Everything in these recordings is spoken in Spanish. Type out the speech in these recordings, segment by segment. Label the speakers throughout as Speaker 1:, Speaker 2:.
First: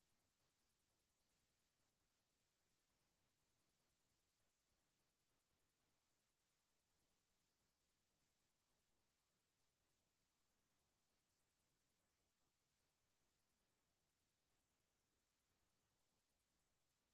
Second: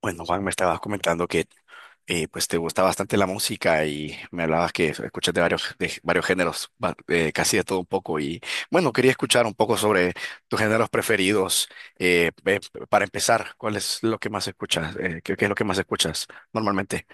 Speaker 1: Bueno, Juan, me estabas comentando que pues te gusta bastante la música y me hablabas que escuchas de varios géneros, casi de todo un poco. Y bueno, quería escuchar un poco sobre tus géneros preferidos. eh, eh, para empezar, ¿cuál es lo que más escuchas? Qué es lo que más escuchas normalmente?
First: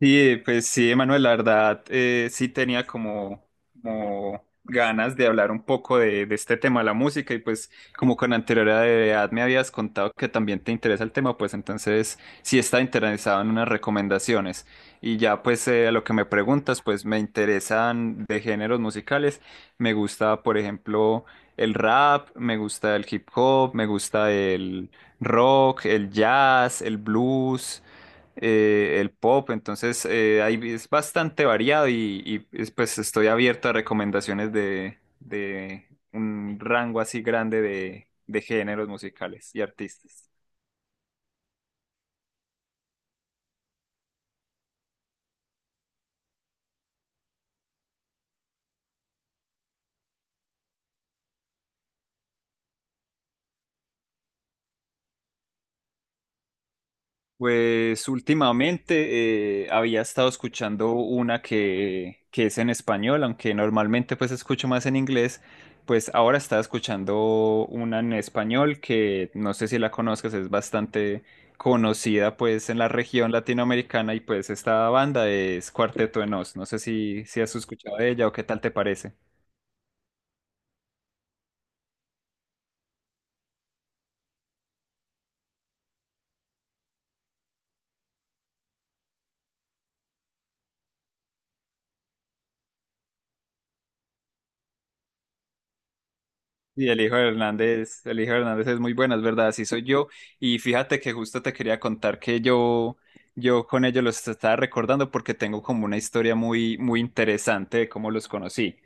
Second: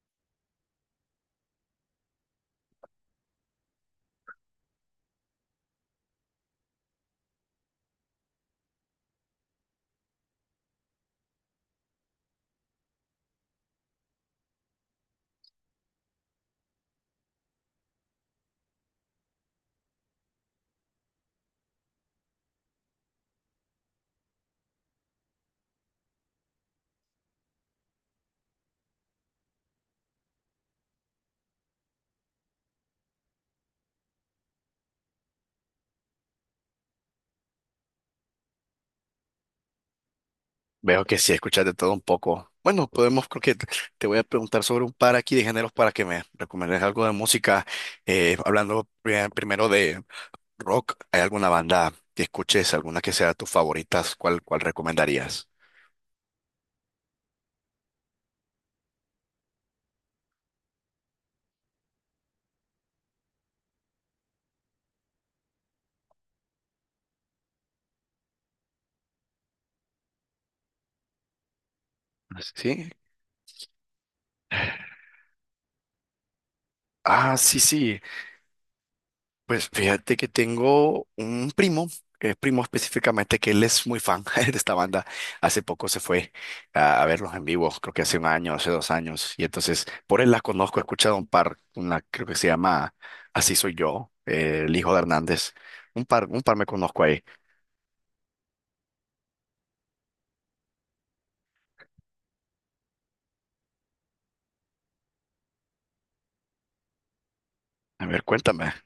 Speaker 2: Sí, pues sí, Emanuel, la verdad, sí tenía como, como ganas de hablar un poco de este tema de la música y pues como con anterioridad me habías contado que también te interesa el tema, pues entonces sí está interesado en unas recomendaciones. Y ya pues a lo que me preguntas, pues me interesan de géneros musicales, me gusta por ejemplo el rap, me gusta el hip hop, me gusta el rock, el jazz, el blues el pop, entonces ahí es bastante variado y pues estoy abierto a recomendaciones de un rango así grande de géneros musicales y artistas.
Speaker 1: Veo que sí escuchas de todo un poco. Bueno, podemos, creo que te voy a preguntar sobre un par aquí de géneros para que me recomiendes algo de música, hablando primero rock, ¿hay alguna banda que escuches, alguna que sea tus favoritas? ¿Cuál, cuál recomendarías?
Speaker 2: Pues últimamente había estado escuchando una que es en español, aunque normalmente pues escucho más en inglés, pues ahora estaba escuchando una en español que no sé si la conozcas, es bastante conocida pues en la
Speaker 1: Sí.
Speaker 2: región latinoamericana y pues esta banda es Cuarteto de Nos, no sé
Speaker 1: Ah,
Speaker 2: si has
Speaker 1: sí,
Speaker 2: escuchado
Speaker 1: sí.
Speaker 2: de ella o qué tal te parece.
Speaker 1: Pues fíjate que tengo un primo, que es primo específicamente, que él es muy fan de esta banda. Hace poco se fue a verlos en vivo, creo que hace un año, hace dos años. Y entonces, por él la conozco, he escuchado un par, una creo que se llama Así Soy Yo, el hijo de Hernández. Un par me
Speaker 2: Y el
Speaker 1: conozco
Speaker 2: hijo
Speaker 1: ahí.
Speaker 2: de Hernández, el hijo de Hernández es muy bueno, es verdad, así soy yo. Y fíjate que justo te quería contar que yo con ellos los estaba recordando porque tengo como una historia muy, muy interesante de
Speaker 1: A
Speaker 2: cómo
Speaker 1: ver,
Speaker 2: los
Speaker 1: cuéntame,
Speaker 2: conocí.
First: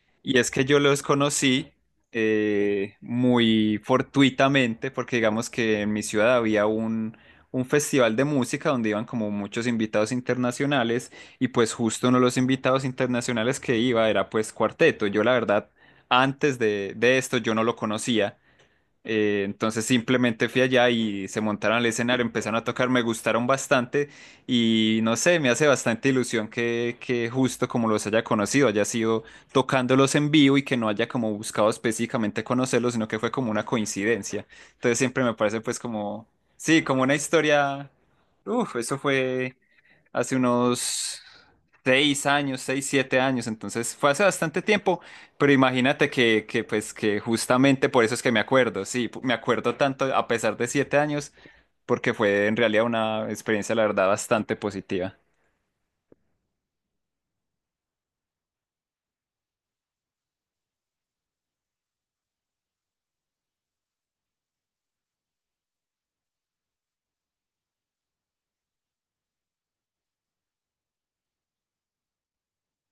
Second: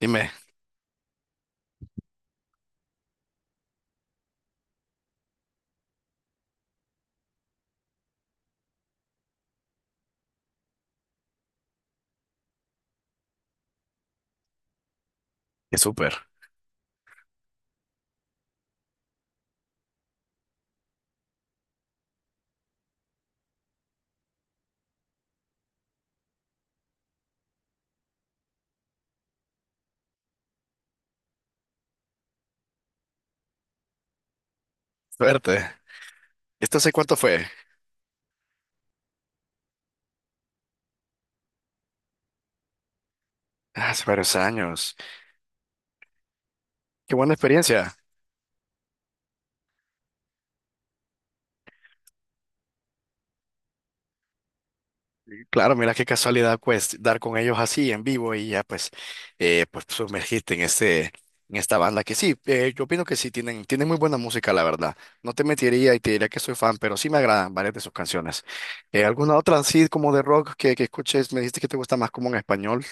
Speaker 1: dime,
Speaker 2: Y es que yo los conocí muy fortuitamente, porque digamos que en mi ciudad había un festival de música donde iban como muchos invitados internacionales, y pues justo uno de los invitados internacionales que iba era pues Cuarteto. Yo la verdad,
Speaker 1: qué súper.
Speaker 2: antes de esto yo no lo conocía, entonces simplemente fui allá y se montaron al escenario, empezaron a tocar, me gustaron bastante y no sé, me hace bastante ilusión que justo como los haya conocido, haya sido tocándolos en vivo y que no haya como buscado específicamente conocerlos, sino que fue como una coincidencia. Entonces siempre me parece
Speaker 1: Suerte.
Speaker 2: pues como,
Speaker 1: ¿Esto
Speaker 2: sí,
Speaker 1: hace
Speaker 2: como una
Speaker 1: cuánto fue?
Speaker 2: historia, uff, eso fue hace unos seis años, seis, siete años, entonces
Speaker 1: Hace
Speaker 2: fue hace
Speaker 1: varios
Speaker 2: bastante
Speaker 1: años.
Speaker 2: tiempo, pero imagínate que pues,
Speaker 1: Qué
Speaker 2: que
Speaker 1: buena
Speaker 2: justamente
Speaker 1: experiencia.
Speaker 2: por eso es que me acuerdo, sí, me acuerdo tanto a pesar de siete años, porque fue en realidad una experiencia, la verdad, bastante positiva.
Speaker 1: Claro, mira qué casualidad, pues, dar con ellos así en vivo y ya, pues, pues sumergirte en esta banda que sí, yo opino que sí tienen, tienen muy buena música, la verdad. No te mentiría y te diría que soy fan, pero sí me agradan varias de sus canciones. ¿Alguna otra así como de rock que escuches? Me dijiste que te gusta más como en español.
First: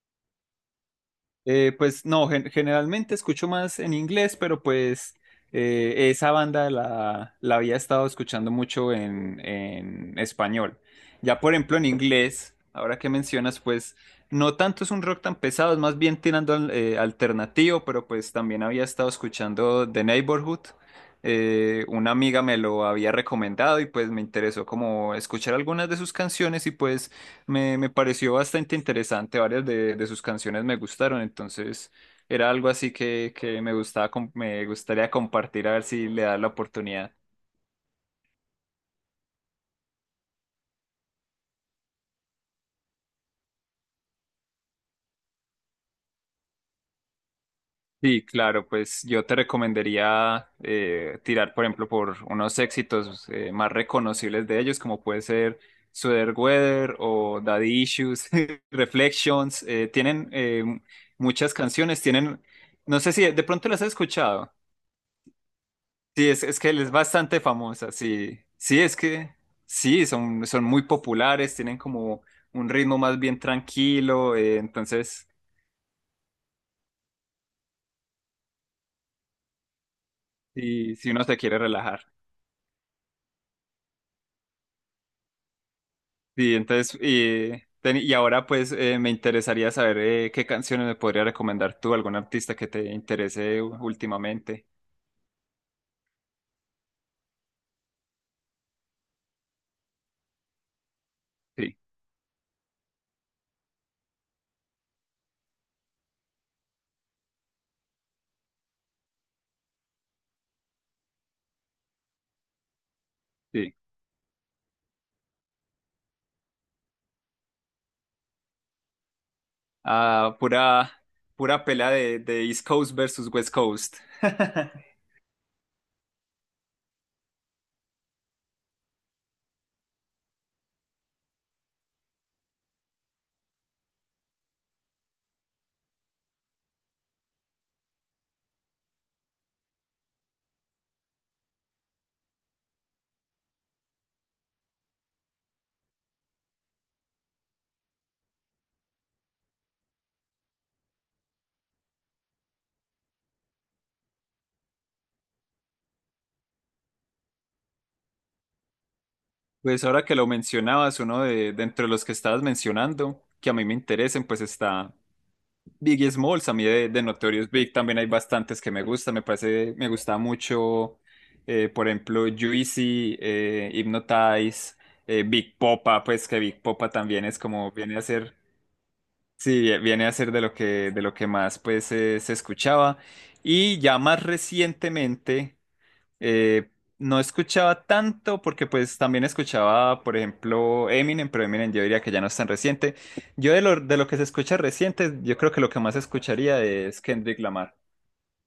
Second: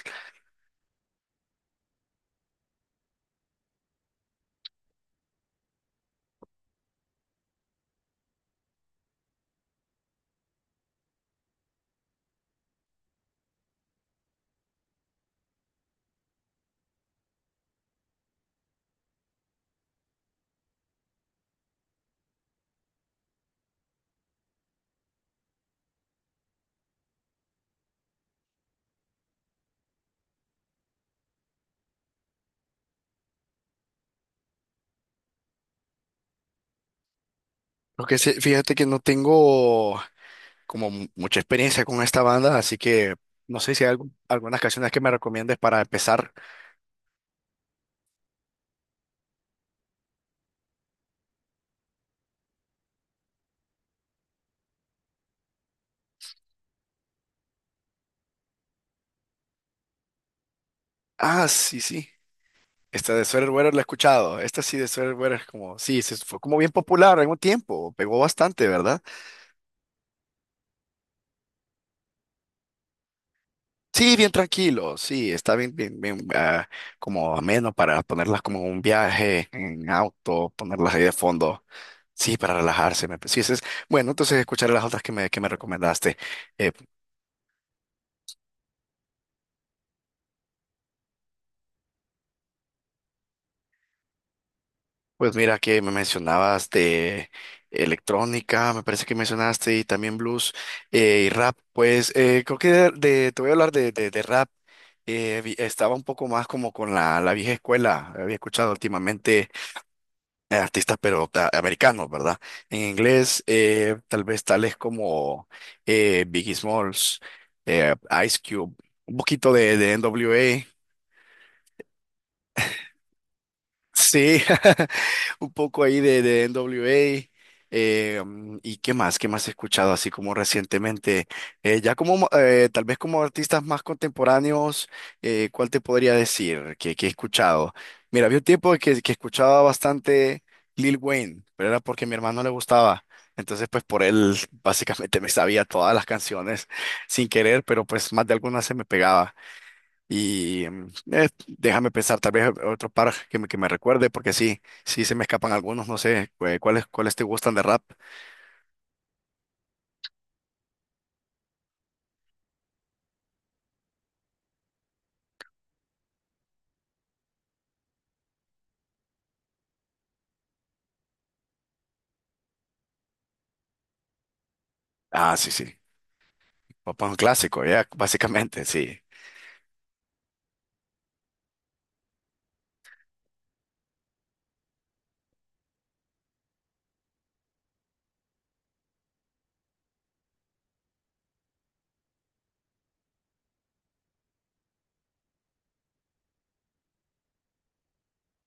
Speaker 2: Pues no, generalmente escucho más en inglés, pero pues esa banda la había estado escuchando mucho en español. Ya por ejemplo en inglés, ahora que mencionas, pues no tanto es un rock tan pesado, es más bien tirando al alternativo, pero pues también había estado escuchando The Neighborhood. Una amiga me lo había recomendado y pues me interesó como escuchar algunas de sus canciones y pues... Me pareció bastante interesante, varias de sus canciones me gustaron, entonces era algo así que me gustaba, me gustaría compartir a ver si le das la oportunidad.
Speaker 1: Porque sí, fíjate que no tengo como mucha experiencia con esta banda, así que no sé si hay algunas canciones que me recomiendes para empezar.
Speaker 2: Sí, claro, pues yo te recomendaría tirar, por ejemplo, por unos éxitos más reconocibles de ellos, como puede ser Sweater Weather o Daddy Issues, Reflections, tienen
Speaker 1: Ah,
Speaker 2: muchas
Speaker 1: sí,
Speaker 2: canciones,
Speaker 1: sí.
Speaker 2: tienen, no
Speaker 1: Esta
Speaker 2: sé si
Speaker 1: de
Speaker 2: de
Speaker 1: Sweater
Speaker 2: pronto
Speaker 1: Weather la he
Speaker 2: las has
Speaker 1: escuchado.
Speaker 2: escuchado.
Speaker 1: Esta sí de Sweater Weather es como, sí, se
Speaker 2: Sí,
Speaker 1: fue como
Speaker 2: es que
Speaker 1: bien
Speaker 2: él es
Speaker 1: popular en un
Speaker 2: bastante
Speaker 1: tiempo,
Speaker 2: famosa,
Speaker 1: pegó
Speaker 2: sí.
Speaker 1: bastante,
Speaker 2: Sí, es
Speaker 1: ¿verdad?
Speaker 2: que sí, son muy populares, tienen como un ritmo más bien
Speaker 1: Sí, bien
Speaker 2: tranquilo,
Speaker 1: tranquilo, sí, está bien, ah, como ameno para ponerlas como en un viaje en auto, ponerlas
Speaker 2: sí,
Speaker 1: ahí de
Speaker 2: si uno se quiere
Speaker 1: fondo.
Speaker 2: relajar.
Speaker 1: Sí, para relajarse. Sí, ese es, bueno, entonces escucharé las otras que me recomendaste.
Speaker 2: Sí,
Speaker 1: Eh,
Speaker 2: entonces, y, y ahora pues me interesaría saber qué canciones me podría recomendar tú, algún artista que te interese últimamente.
Speaker 1: Pues mira que me mencionabas de electrónica, me parece que mencionaste y también blues y rap.
Speaker 2: Sí,
Speaker 1: Pues creo que te voy a hablar de, de rap. Estaba un poco más como con la vieja escuela. Había escuchado últimamente artistas, pero americanos, ¿verdad? En inglés,
Speaker 2: sí.
Speaker 1: tal vez tales como Biggie Smalls, eh, Ice Cube, un poquito de
Speaker 2: Ah,
Speaker 1: NWA.
Speaker 2: pura pelea de East Coast versus West Coast.
Speaker 1: Sí, un poco ahí de NWA. ¿Y qué más? ¿Qué más he escuchado así como recientemente? Tal vez como artistas más contemporáneos, ¿cuál te podría decir que he escuchado? Mira, había un tiempo que escuchaba bastante Lil Wayne, pero era porque a mi hermano le gustaba. Entonces, pues por él básicamente me sabía todas las canciones sin querer, pero pues más de algunas se me pegaba. Y déjame pensar, tal vez otro par que me recuerde, porque sí, sí se me escapan algunos, no sé, ¿cuáles, cuáles te gustan de rap?
Speaker 2: Pues ahora que lo mencionabas, uno de entre los que estabas mencionando, que a mí me interesen, pues está Biggie Smalls, a mí de Notorious Big también hay bastantes que me gustan, me parece, me gusta mucho, por ejemplo, Juicy, Hypnotize,
Speaker 1: Ah, sí,
Speaker 2: Big
Speaker 1: sí,
Speaker 2: Popa, pues que Big Popa
Speaker 1: papá un
Speaker 2: también es
Speaker 1: clásico,
Speaker 2: como,
Speaker 1: ya,
Speaker 2: viene a ser,
Speaker 1: básicamente, sí.
Speaker 2: sí, viene a ser de lo que más pues se escuchaba, y ya más recientemente... Eh, no escuchaba tanto porque pues también escuchaba, por ejemplo, Eminem, pero Eminem yo diría que ya no es tan reciente. Yo de lo que se escucha reciente, yo creo que lo que más escucharía es Kendrick Lamar.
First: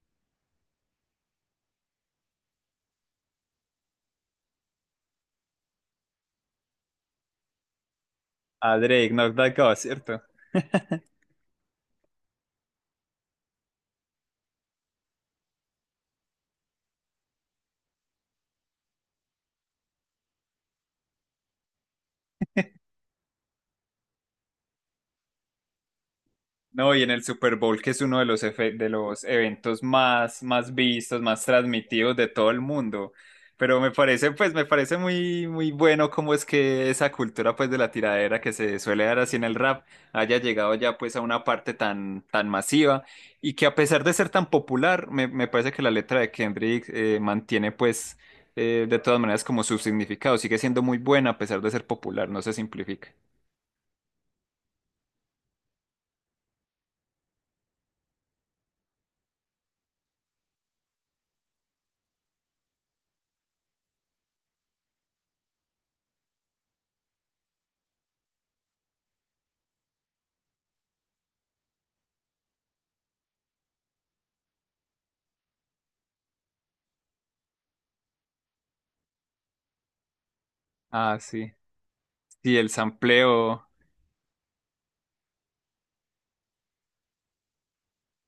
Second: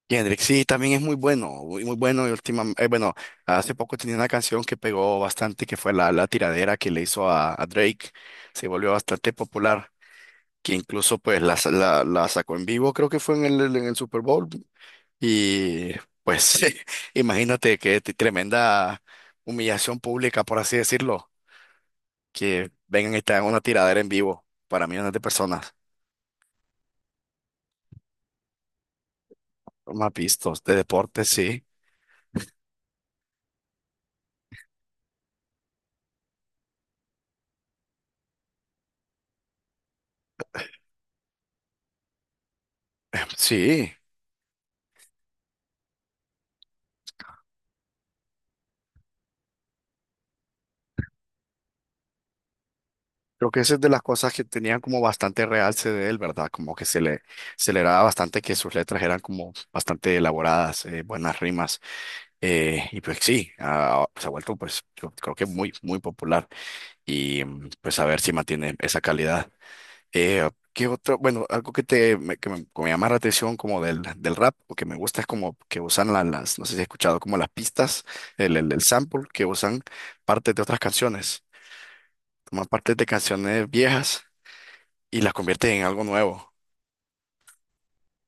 Speaker 1: Kendrick, sí, también es muy bueno, muy, muy bueno, y última, bueno, hace poco tenía una canción que pegó bastante, que fue la tiradera que le hizo a Drake, se
Speaker 2: A
Speaker 1: volvió
Speaker 2: Drake,
Speaker 1: bastante
Speaker 2: Knock That God,
Speaker 1: popular,
Speaker 2: ¿cierto?
Speaker 1: que incluso pues la sacó en vivo, creo que fue en el Super Bowl, y pues imagínate que tremenda humillación pública, por así decirlo, que vengan y te hagan una tiradera en vivo para millones de personas.
Speaker 2: No, y en el Super Bowl, que es uno de los, de los eventos
Speaker 1: Más
Speaker 2: más,
Speaker 1: vistos
Speaker 2: más
Speaker 1: de
Speaker 2: vistos,
Speaker 1: deporte,
Speaker 2: más
Speaker 1: sí.
Speaker 2: transmitidos de todo el mundo. Pero me parece, pues, me parece muy, muy bueno cómo es que esa cultura, pues, de la tiradera que se suele dar así en el rap haya llegado ya, pues, a una parte tan, tan masiva y que a
Speaker 1: Sí,
Speaker 2: pesar de ser tan popular, me parece que la letra de Kendrick mantiene, pues, de todas maneras como su significado. Sigue siendo muy buena a pesar de ser popular, no se simplifica.
Speaker 1: creo que esa es de las cosas que tenían como bastante realce de él, ¿verdad? Como que se le daba bastante que sus letras eran como bastante elaboradas, buenas rimas. Y pues sí, ah, se ha vuelto pues yo creo que muy, muy popular y pues a ver si mantiene esa calidad. ¿Qué otro? Bueno, algo que te me, que me, que me llama la atención como del, del rap o que me gusta es como que usan las, no sé si has escuchado como las pistas, el sample, que usan partes de otras
Speaker 2: Ah,
Speaker 1: canciones,
Speaker 2: sí. Sí,
Speaker 1: toman
Speaker 2: el
Speaker 1: partes de
Speaker 2: sampleo.
Speaker 1: canciones viejas y las convierten en algo nuevo.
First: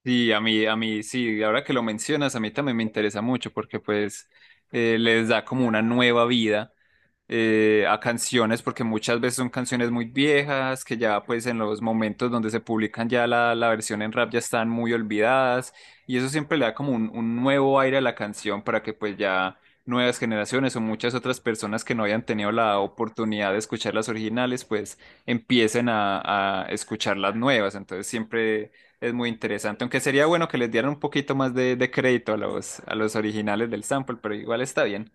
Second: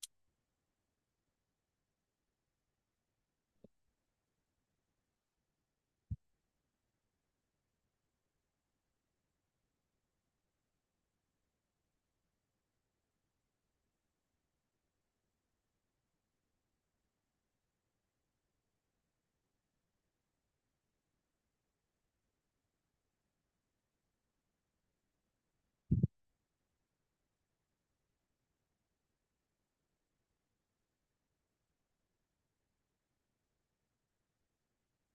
Speaker 2: Sí, a mí, sí, ahora que lo mencionas, a mí también me interesa mucho porque pues les da como una nueva vida a canciones, porque muchas veces son canciones muy viejas, que ya pues en los momentos donde se publican ya la versión en rap ya están muy olvidadas, y eso siempre le da como un nuevo aire a la canción para que pues ya nuevas generaciones o muchas otras personas que no hayan tenido la oportunidad de escuchar las originales, pues empiecen a escuchar las nuevas, entonces siempre es muy interesante, aunque sería bueno que les dieran un poquito más de crédito a los originales del sample, pero igual está bien.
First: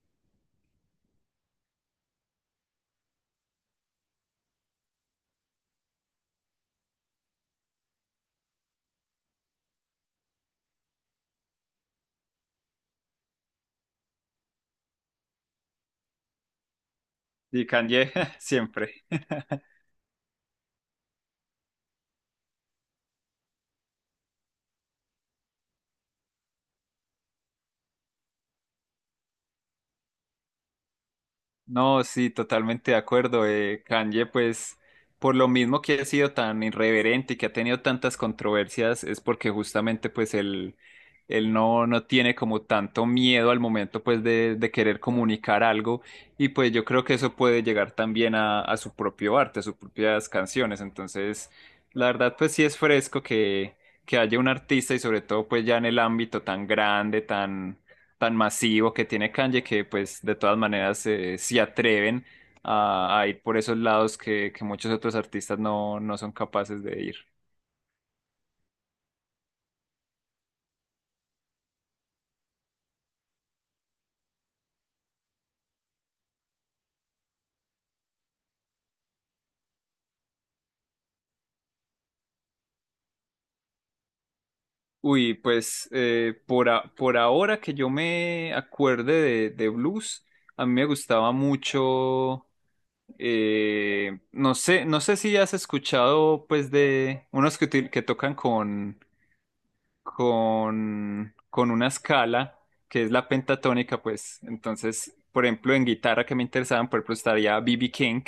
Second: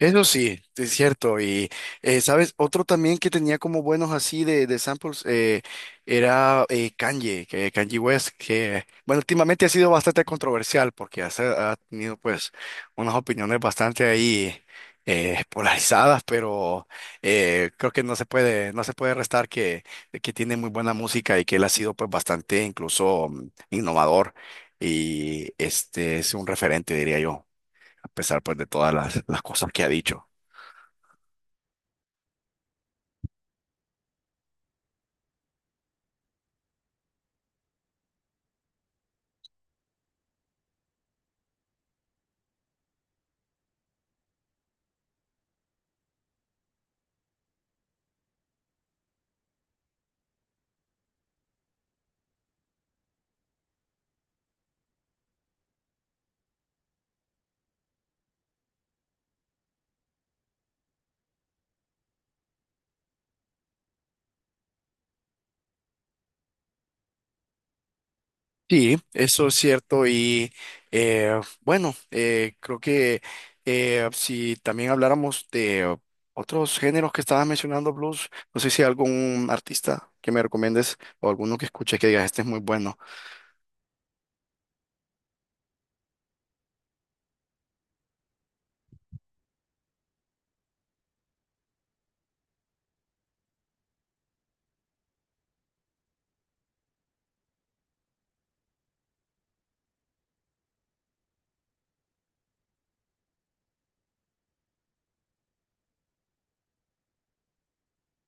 Speaker 1: Eso sí, es cierto. Y, ¿sabes? Otro también que tenía como buenos así de samples era Kanye, que Kanye West, que, bueno, últimamente ha sido bastante controversial porque ha tenido pues unas opiniones bastante ahí polarizadas, pero
Speaker 2: Y
Speaker 1: creo que
Speaker 2: Kanye,
Speaker 1: no se
Speaker 2: siempre.
Speaker 1: puede restar que tiene muy buena música y que él ha sido pues bastante incluso innovador y este es un referente, diría yo a pesar pues de las cosas que ha dicho.
Speaker 2: No, sí, totalmente de acuerdo. Kanye, pues, por lo mismo que ha sido tan irreverente y que ha tenido tantas controversias, es porque justamente, pues, él, no tiene como tanto miedo al momento, pues, de querer comunicar algo. Y pues yo creo que eso puede llegar también a su propio arte, a sus propias canciones. Entonces, la verdad, pues, sí es fresco que haya un artista y sobre todo, pues, ya en el ámbito tan grande, tan masivo que tiene Kanye que pues de todas maneras se atreven a ir por esos lados que muchos otros artistas no son capaces de ir.
Speaker 1: Sí, eso es cierto y bueno, creo que si también habláramos de otros géneros que estabas mencionando, blues, no sé si hay algún artista que me recomiendes o alguno que escuche que digas, este es muy bueno.
Speaker 2: Uy, pues por ahora que yo me acuerde de blues, a mí me gustaba mucho, no sé, no sé si has escuchado pues de unos que tocan con una escala que es la pentatónica, pues entonces, por ejemplo, en guitarra que me interesaban, por ejemplo, estaría B.B. King,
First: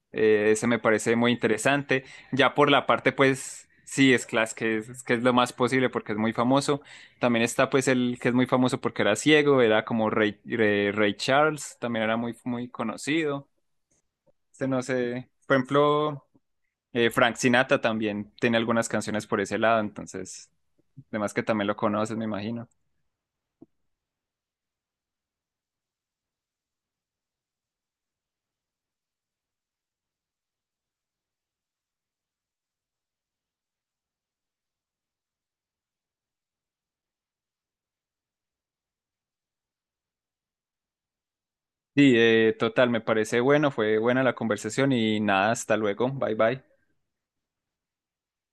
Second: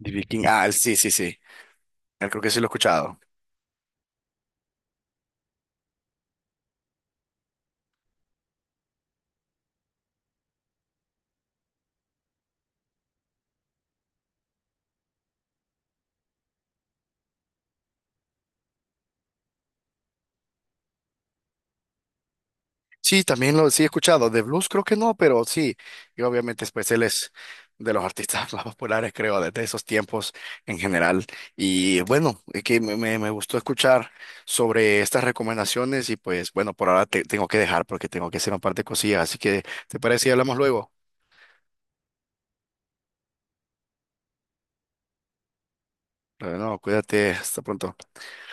Speaker 1: B.B. King,
Speaker 2: ese
Speaker 1: ah,
Speaker 2: me
Speaker 1: sí, sí,
Speaker 2: parece muy
Speaker 1: sí.
Speaker 2: interesante,
Speaker 1: Creo que
Speaker 2: ya
Speaker 1: sí lo he
Speaker 2: por la parte,
Speaker 1: escuchado.
Speaker 2: pues, sí, es class, que es lo más posible porque es muy famoso, también está, pues, el que es muy famoso porque era ciego, era como Ray Charles, también era muy, muy conocido, este no sé, por ejemplo... Frank Sinatra también tiene algunas canciones por ese lado, entonces además que también lo conoces, me imagino.
Speaker 1: Sí, también lo sí he escuchado. De blues creo que no, pero sí. Y obviamente pues él es de los artistas más populares, creo, desde esos tiempos en general. Y bueno, es que me gustó escuchar sobre estas recomendaciones y pues bueno, por ahora te tengo que dejar porque tengo que hacer un par de cosillas. Así que, ¿te parece si hablamos luego?
Speaker 2: Sí, total, me parece bueno, fue buena la conversación y nada, hasta luego, bye
Speaker 1: Bueno,
Speaker 2: bye.
Speaker 1: cuídate, hasta pronto.